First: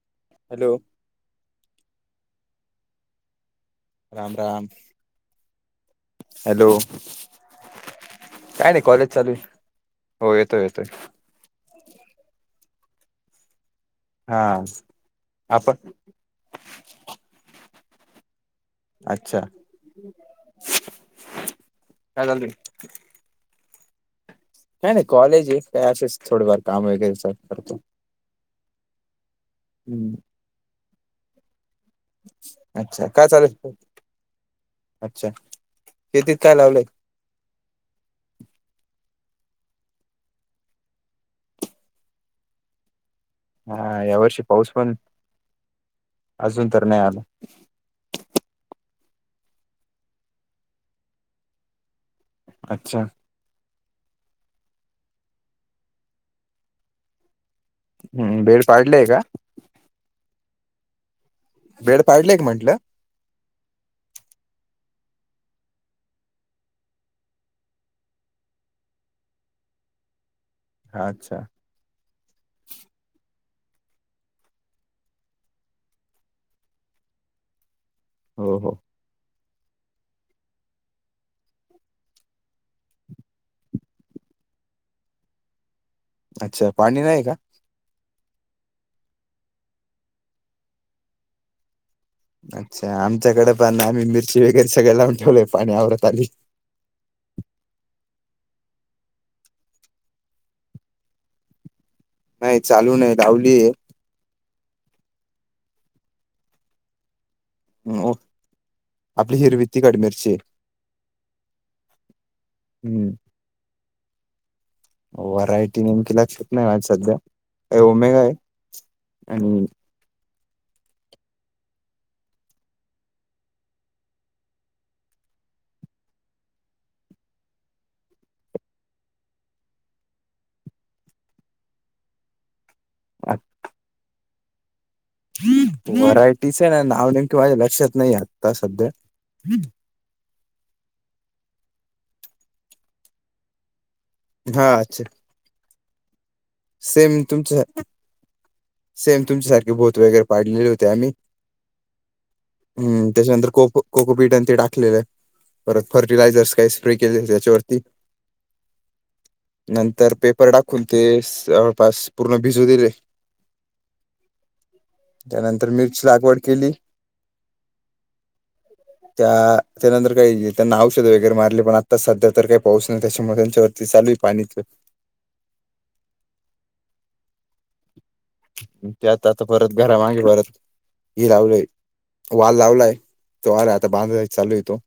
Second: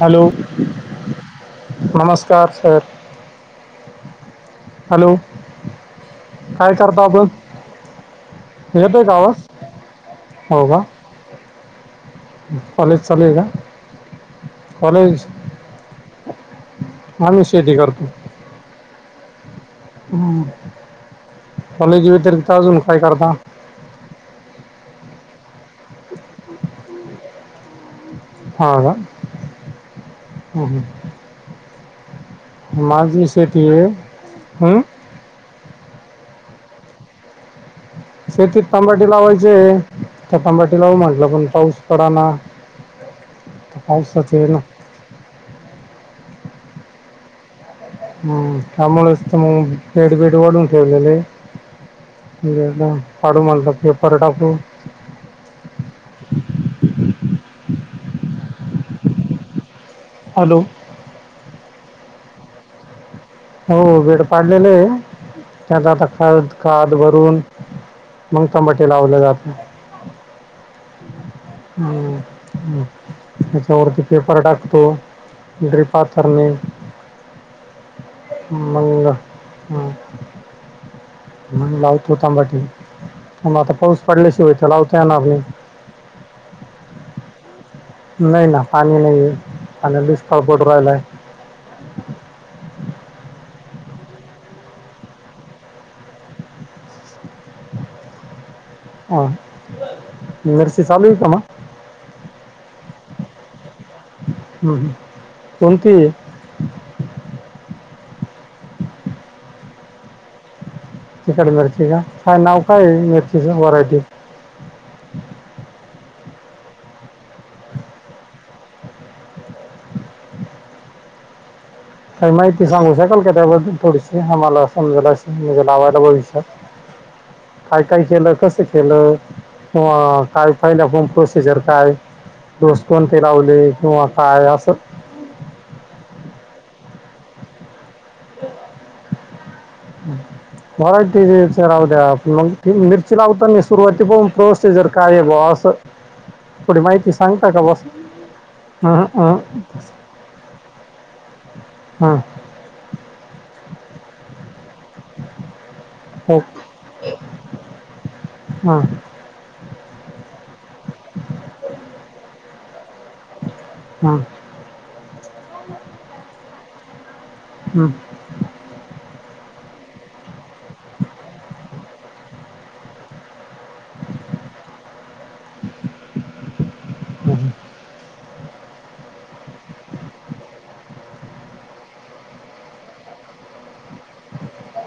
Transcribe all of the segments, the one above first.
Hello hello नमस्कार sir. Ram Ram hello hello काय करता आपण काय नाही येतोय कॉलेज का चालू आवाज आहे. हो येतोय येतोय. कॉलेज चालू आहे का? हा कॉलेज आपण आम्ही शेती करतो. अच्छा हम् कॉलेज काय चालू व्यतिरिक्त आहे? अजून काय करता? हा नाही कॉलेज आहेसच थोड फार काम वगैरे स करत. हा का हम्म हम हम् अच्छा माझी काय चालेल शेती आहे हं? अच्छा कती काय लावले. शेतीत तंबाटे लावायचे. तंबाटी लावू म्हटलं पण पाऊस पडा ना. तर हा पावसाचं यावर्षी आहे ना पाऊस पण अजून तर नाही आला. हम् त्यामुळच तर मग बेड बेड वाढून ठेवलेले. अच्छा पाडू मलला पटापू हम्म बेड पाडलेय का. हॅलो वेड पाडलेय का म्हंटलं? हो वेड पाडलेले आहे त्यात आता ख खाद भरून मग टमाटे लावले जात, अच्छा हम्म हम्म त्याच्यावरती पेपर टाकतो ड्रीपा आथरने, हो हो मगं ह मग लावतो टमाटे, मग आता पाऊस पडल्याशिवाय तर लावता येणार नाही. अच्छा, पाणी नाही का? नाही ना पाणी नाही. आणि दुष्काळ पटुन राहिलाय. अच्छा आमच्याकडे पण आम्ही मिरची वगैरे सगळे लावून ठेवलेय पाणी आवरत आली. [inaudible] हा नरसी चालू आहे का म, नाही चालू नाही लावली आहे. हम्म, हम्म. कोणती? आपली हिरवी तिखट मिरची आहे. तिखट मिरची का, नाव काय हम्म मिरचीच व्हरायटी, व्हरायटी ती लक्षात नाही माझ्या सध्या ओमेगा आहे. आणि काय माहिती सांगु शकाल, यासाठी काॅल केलता थोडीशी आम्हाला समजेल अशी म्हणजे लावायला भविष्यात, काय काय केलं कसं केलं? ह काय पहिलं पण प्रोसिजर काय? ठोस कोण ते लावले किंवा काय असं? व्हरायटीच नाव नेमक माझ लक्षात नाही आता सध्या व्हरायटी [unintelligible] मग ती मिरची लावतानी सुरुवाती पासून हा प्रोसिजर अच्छा काय बा असं, थोडी माहिती सेम तुमच सांगता का बस हं, सेम हं, तुमच्यासारखे भूत वगैरे पाडलेले होते आम्ही. हं, हम्म त्याच्यानंतर कोक कोकोपीठ ते टाक टाकलेलत पर हो, फर्टिलायझर्स काय स्प्रे केले त्याच्यावरती, हं, नंतर पेपर टाकून ते जवळपास पूर्ण भिजू दिले. हं, त्यानंतर मिरची लागवड केली. हम्म! त्या त्यानंतर काही त्यांना औषधे वगैरे मारली पण आता सध्या तर काही पाऊस नाही त्याच्यामुळे त्यांच्यावर चालू पाणी हम! त्यात आता परत घरामागे परत हि लावलंय. वाल लावलाय तो [unintelligible] आता बांधाय चालू हाय तो.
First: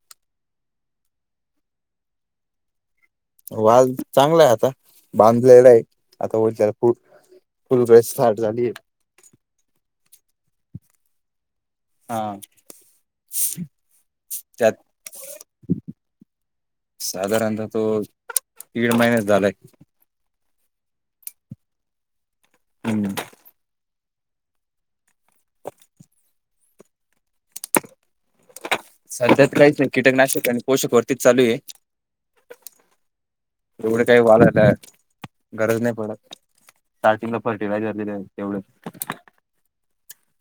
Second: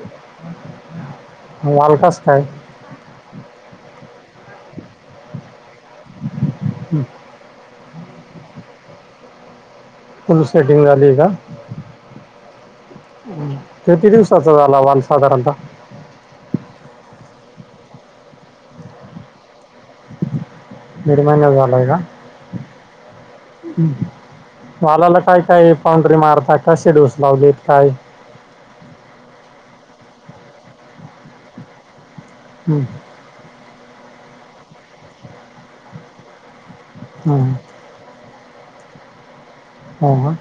वाल कस काय वाल चांगला आहे. आता बांधलेला आहे आता [unintelligible] [unintelligible] फुल सेटिंग झाली का? हा किती दिवसाचा त्यात झाला वाल साधारणता. साधारणतः तो दीड महिन्याचा झालायं. दीड महिना झालाय का? हम्म वालाला काय काय पाउंड्री मारताय. कसे डोस लावलेत काय? सध्यात काहीच नाही, कीटकनाशक आणि पोषक वरतीच चालू आहे. हं, एवढं काही वालाला गरज नाही पडत. स्टार्टिंग ला हं, फर्टिलायझर दिलं तेवढंच, हा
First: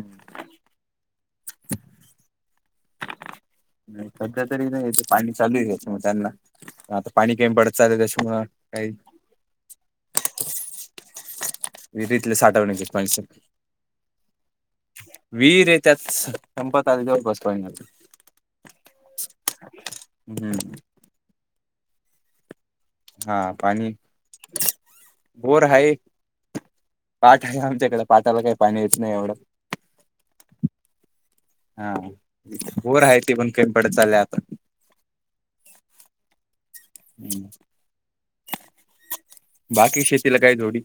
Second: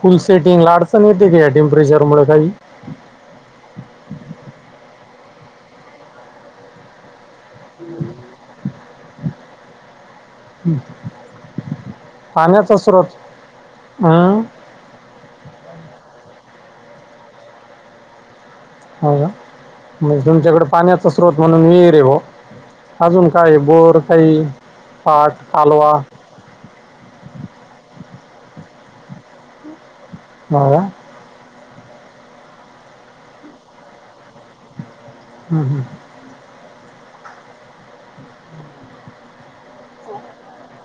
फुल सेटिंग ला अडचण येते का या टेम्परेचर मु काही, [inaudible] सध्या तरी इथे पाणी चालू आहे मग त्यांना आता पाणी गेम पडत चालल त्याच्यामुळ काही [inaudible] विरीतले पाण्याचा साठवण्याचे स्रोत पाणी सगळं हं? विहिरे आहे त्यात संपतारीच्यावळ बस पाहिन. हो, ग म्हणजे तुमच्याकडे पाण्याचा स्रोत म्हणून विहीर आहे. अजून हा काय पाणी बोर काही पाठ बोर कालवा. आहे पाठ आहे [inaudible] आमच्याकडे पाटाला काही पाणी येत नाही एवढं. मुलगा. हा बोर आहेत ते पण कमी पडत चाललय आता. हा-हा [unintelligible] बाकी शेतीला काय जोडी.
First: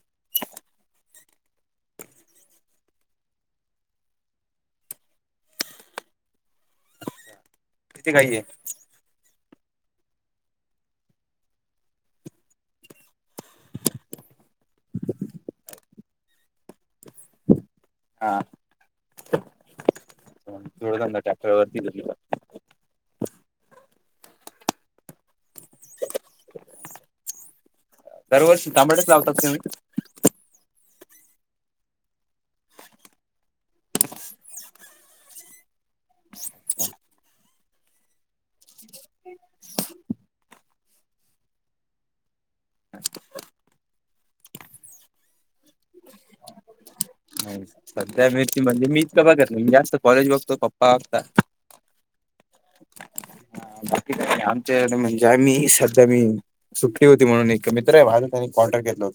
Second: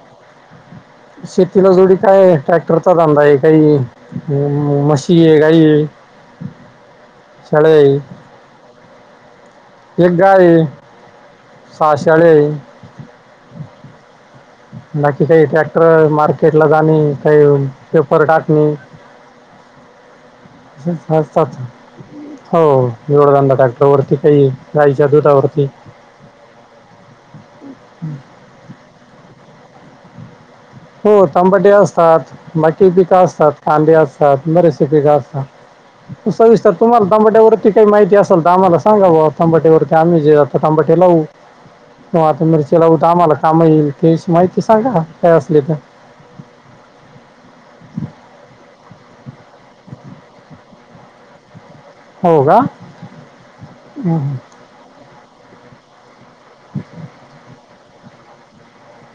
शेतीला जोडी काय ट्रॅक्टरचा धांंदा आहे काही म्हशी आहे गायी आहे, [inaudible] किती गाय आहे. एक गाय आहे सहा शेळ्या आहेत. [unintelligible] बाकी काही ट्रॅक्टर मार्केटला जाणे, काही पेपर हा टाचणी. जोडधंदा ट्रॅक्टरवरती [unintelligible] हो जोडधंदा टाकला वरती, हे गाईच्या दरवर्षी ताबाटच लावतात तुम्ही? हो तंबाटी असतात मठी पिके असतात कांदे असतात बरेसे पिके असतात. सविस्तर तुम्हाला तबट्या वरती काही माहिती असेल तर आम्हाला सांगाव तांबटीवरती आम्ही जेवतो तांबटे लावू. मिरचेलावत आम्हाला काम येईल ते माहिती सांगा काय असले तर, नाही सध्या मिची म्हणजे मीच बघतोय मी जास्त कॉलेज बघतो पप्पा बघता, हो का [unintelligible] बाकी हं, काय आमच्याकडे ज्या मी सध्या मी सुटी होती म्हणून एक मित्र आहे माझा. त्यांनी कॉन्टॅक्ट केला.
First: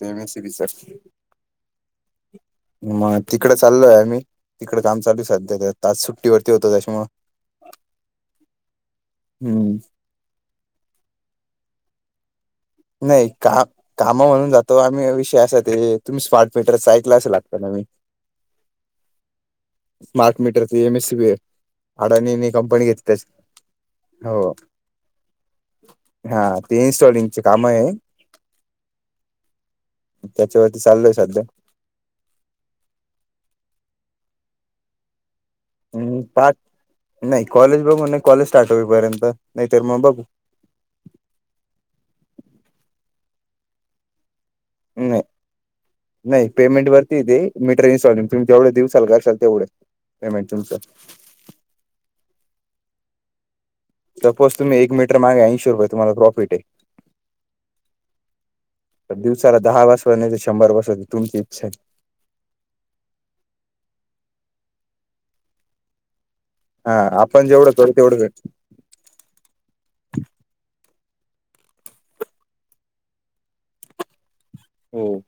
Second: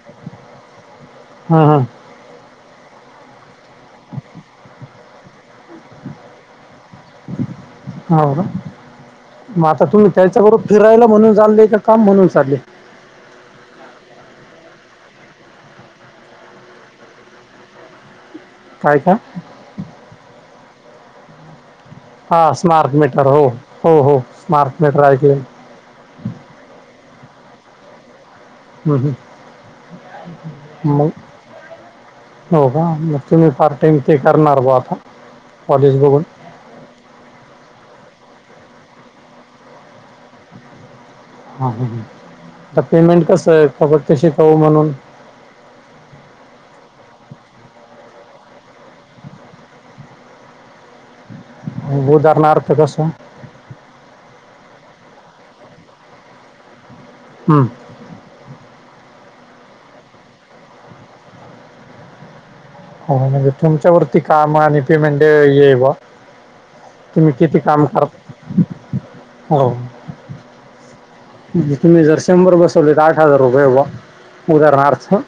हं, हं. [unintelligible] मग तिकडं चालोय आम्ही. तिकडं काम चालू सध्या तर आज सुट्टीवरती होतो त्याच्यामुळे [unintelligible] मग हम्म आता तुम्ही त्याच्याबरोबर फिरायला म्हणून चाललेय, का काम म्हणून चालले नाही का कामा म्हणून जातो आम्ही. विषय असा आहे, ते तुम्ही स्मार्ट मीटरच ऐकले असेल आता नवीन. काय काय? स्मार्ट मीटरचे एमएससी बी आहे. हा स्मार्ट मीटर हो. हो हो स्मार्ट मीटर ऐकलय. हा ते इन्स्टॉलिंगचे काम आहे. हम्म हम्म त्याच्यावरती मग चाललोय सध्या हो का, मग तुम्ही पार्ट टाइम ते करणार बुआ आता. कॉलेज हम्म बघून पाच नाही कॉलेज बघून कॉलेज स्टार्ट होईपर्यंत. नाहीतर मग बघू हा हा आता पेमेंट कस आहे. फुकटचे शी नाही नाही पेमेंट वर हे ते मीटर इन्स्टॉलमेंट तुम्ही जवढे दिवसाल करशाल तेवढे पेमेंट तुमच. उदाहरणार्थ कस. सपोज तुम्ही एक मीटर मागे ऐंशी रुपये तुम्हाला प्रॉफिट आहे. हम्म दिवसाला दहा बसवा. नाही तर शंभर बसवा. तुमची इच्छा आहे. हो तुमच्या वरती काम आणि पेमेंट हे आहे बवा. हा तुम्ही आपण किती जेवढं काम करू तेवढं भेट करता. हो तुम्ही जर शंभर बसवले तर आठ हजार रुपये आहे बवा. उदाहरणार्थ हो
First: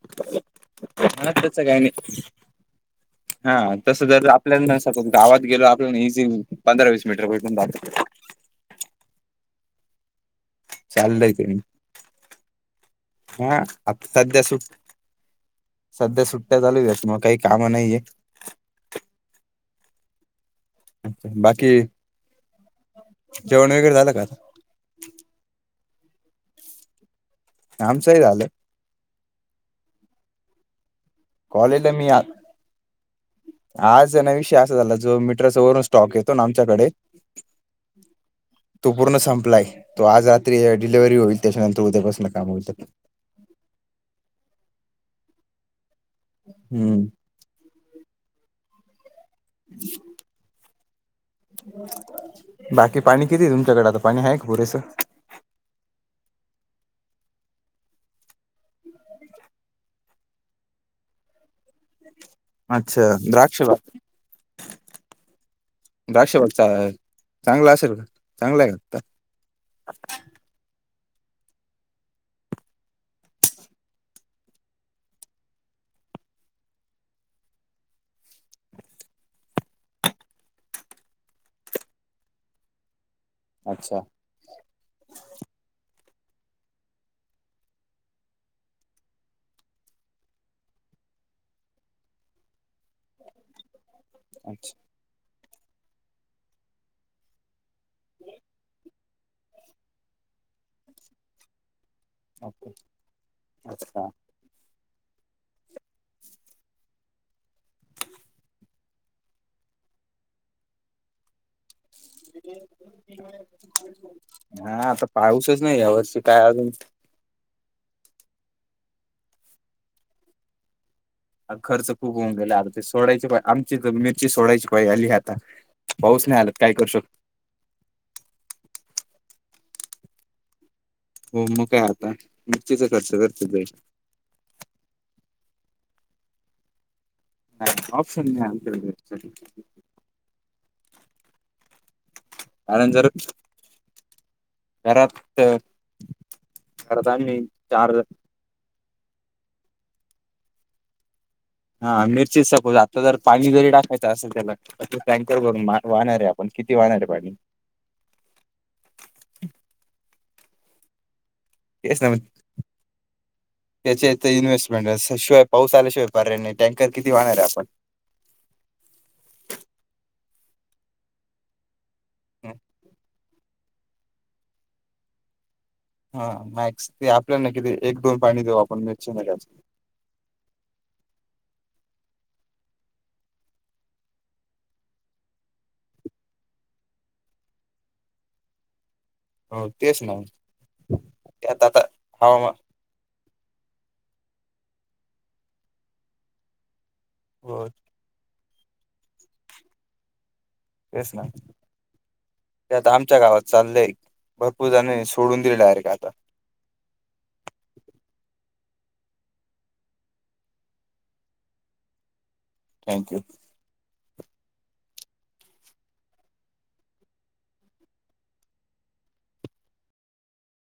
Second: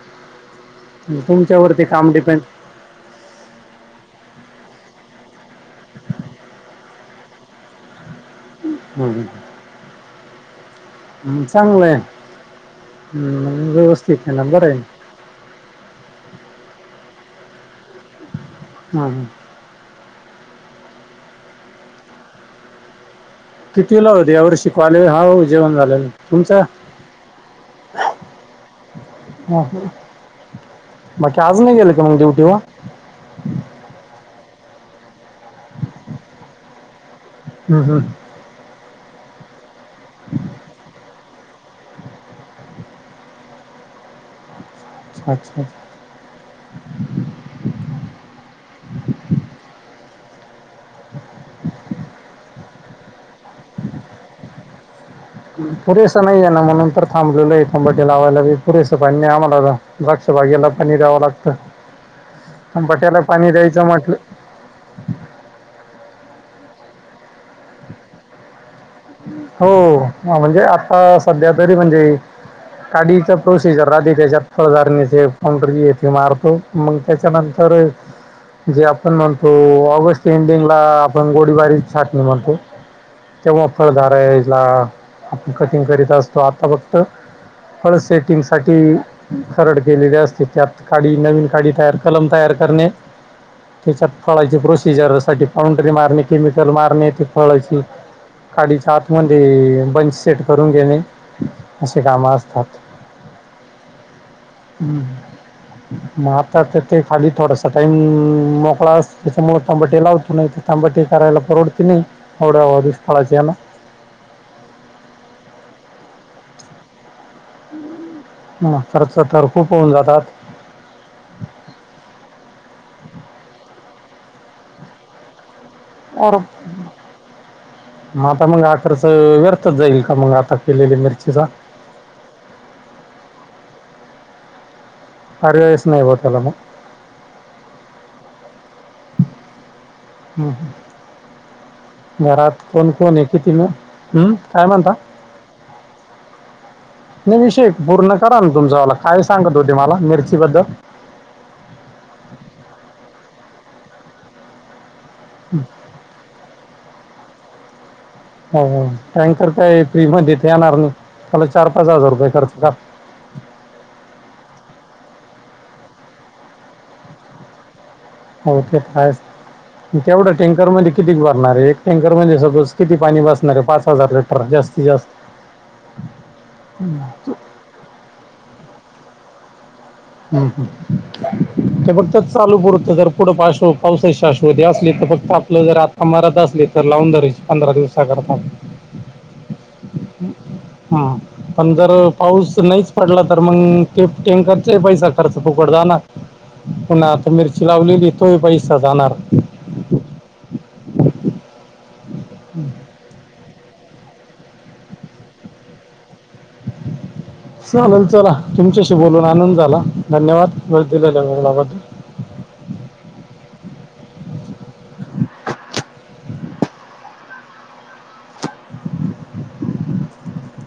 त्याच काही नाही तुमच्यावरती काम डिपेंड हा तस आपल्या स गावात गेलो आपल्या इझी पंधरा वीस मीटर भेटून जातात. हम्म चाललंय पेमेंट हा हम्म, व्यवस्थित आता आहे द्या ना सुट बरं आहे सध्या सुट्ट्या चालू आहेत. त्याच्यामुळे काही काम नाहीये. हम्म हम्म अच्छा बाकी जेवण वगैरे कितवीला झालं का होते या वर्षी. कॉलेज हा हो जेवण झालेलं आहे. तुमच आमचही झाल. हा. बाकी आज नाही कॉलेजला गेलं का मी मग आ ड्युटी वा आज आहे ना विषय अस तो मीटरचा वरून स्टॉक येतो ना आमच्याकडे. हम्म, हम्म. तो पूर्ण संप राय. तो आज रात्री डिलव्हरी होईल त्याच्यानंतर उद्यापासून काम होईल. अच्छा हम्म [inaudible] [inaudible] बाकी पाणी किती आहे तुमच्याकडे. आता पाणी आहे का पुरेसं. पुरेस नाही आहे ना म्हणून तर थांबलो आहे. टमाटे लावायला पुरेस पाणी नाही. आम्हाला द्राक्ष बाग्याला पाणी द्यावं लागतं. अच्छा टंबाट्याला पाणी द्राक्ष द्यायचं म्हटलं द्राक्ष बाग चा चांगला असेल का? चांगला आहे का? हो. ह म्हणजे आता सध्या तरी म्हणजे काढीचा प्रोसिजर राहती त्याच्यात. फवारनीचे काउंटर हे ते मारतो. मग त्याच्यानंतर [unintelligible] जे आपण म्हणतो ऑगस्ट एंडिंगला आपण घोडीबारीची छाटणी म्हणतो. तेव्हा अच्छा फळधाराला आपण कटिंग करीत असतो आता फक्त फळ सेटिंग साठी करड केलेली असते त्यात काडी नवीन काडी तयार कलम तयार करणे. त्याच्यात फळाची अच्छा प्रोसिजर साठी पाउंड्री मारणे केमिकल मारणे ते फळाची मध्ये बंच सेट करून घेणे. असे काम असतात. ओके. अच्छा मग आता तर ते खाली थोडासा टाइम मोकळा अस त्याच्यामुळे तांबाटे लावतो नाही. तंबाटी करायला परवडते नाहीं [unintelligible] हा आता पाऊसच नाही या वर्षी काय अजून हा खर्च तर खूप होऊन जातात. अ खर्च खूप होऊ गेला अर ते सोडायची आमची मिरची सोडायची पाय आली आता. पाऊस र नाही आला तर काय करू म आता मग आखर्च व्यर्थच जाईल का मग आता. केलेली हो मिरचीचा मग काय आता [unintelligible] [unintelligible] ऑप्शन नाही. [unintelligible] हम्म हम्म. घरात कोण कारण जर कोण आहे किती म हम्म काय म्हणता? घरात घरात आम्ही नाही विशय चार पूर्ण करा ना तुमच्याला काय सांगत होते मला मिर्ची बद्दल.. हा मिरचीच सपोज आता जर पाणी जरी टाकायचं असल त्याला अस टँकर करून वाहणारे आपण किती वाहणारे पाणी. हो टँकर काय फ्री मथे येणार नाही. त्याला चार पाच तेच न हजार रुपये खर्च का त्याची इन्व्हेस्टमेंट असते शिवाय. पाऊसाला शिवाय पर्याय आहे नाही टँकर किती वाहणार आहे आपण. हो ते काय तेवढं टेंकर मध्ये किती भरणार एक. टँकर म्हणजे सपोज किती पाणी बसणारे पाच हजार लिटर जास्तीत जास्त. हा मॅक्स ते आपल्यालाना कि एक दोन पाणी देऊ आपण मिरची नाहीच. ह ह ते बघ ते चालू पुरत जर पुढं पाश्व पावसाची शाश्वती असली.. फक्त आपलं जर आत्ता मरत असली तर लावून दरीची पंधरा दिवसा करता. रिकामा ऑडिओ पण जर हवामान पाऊस नाहीच पडला तर मग ट. टँकर तें पैसा खर्च फुकट जाणार, पुन्हा आता मिरची हो लावलेली, तो पैसा सा जानार. तेच ना ते आता आमच्या गावात. चाललंय भरपूर जण सोडून दिले डारेक्ट आता. चालेल चला तुमच्याशी बोलून आनंद झाला धन्यवाद वेळ दिलेल्या गलाबद्दल. Thank you.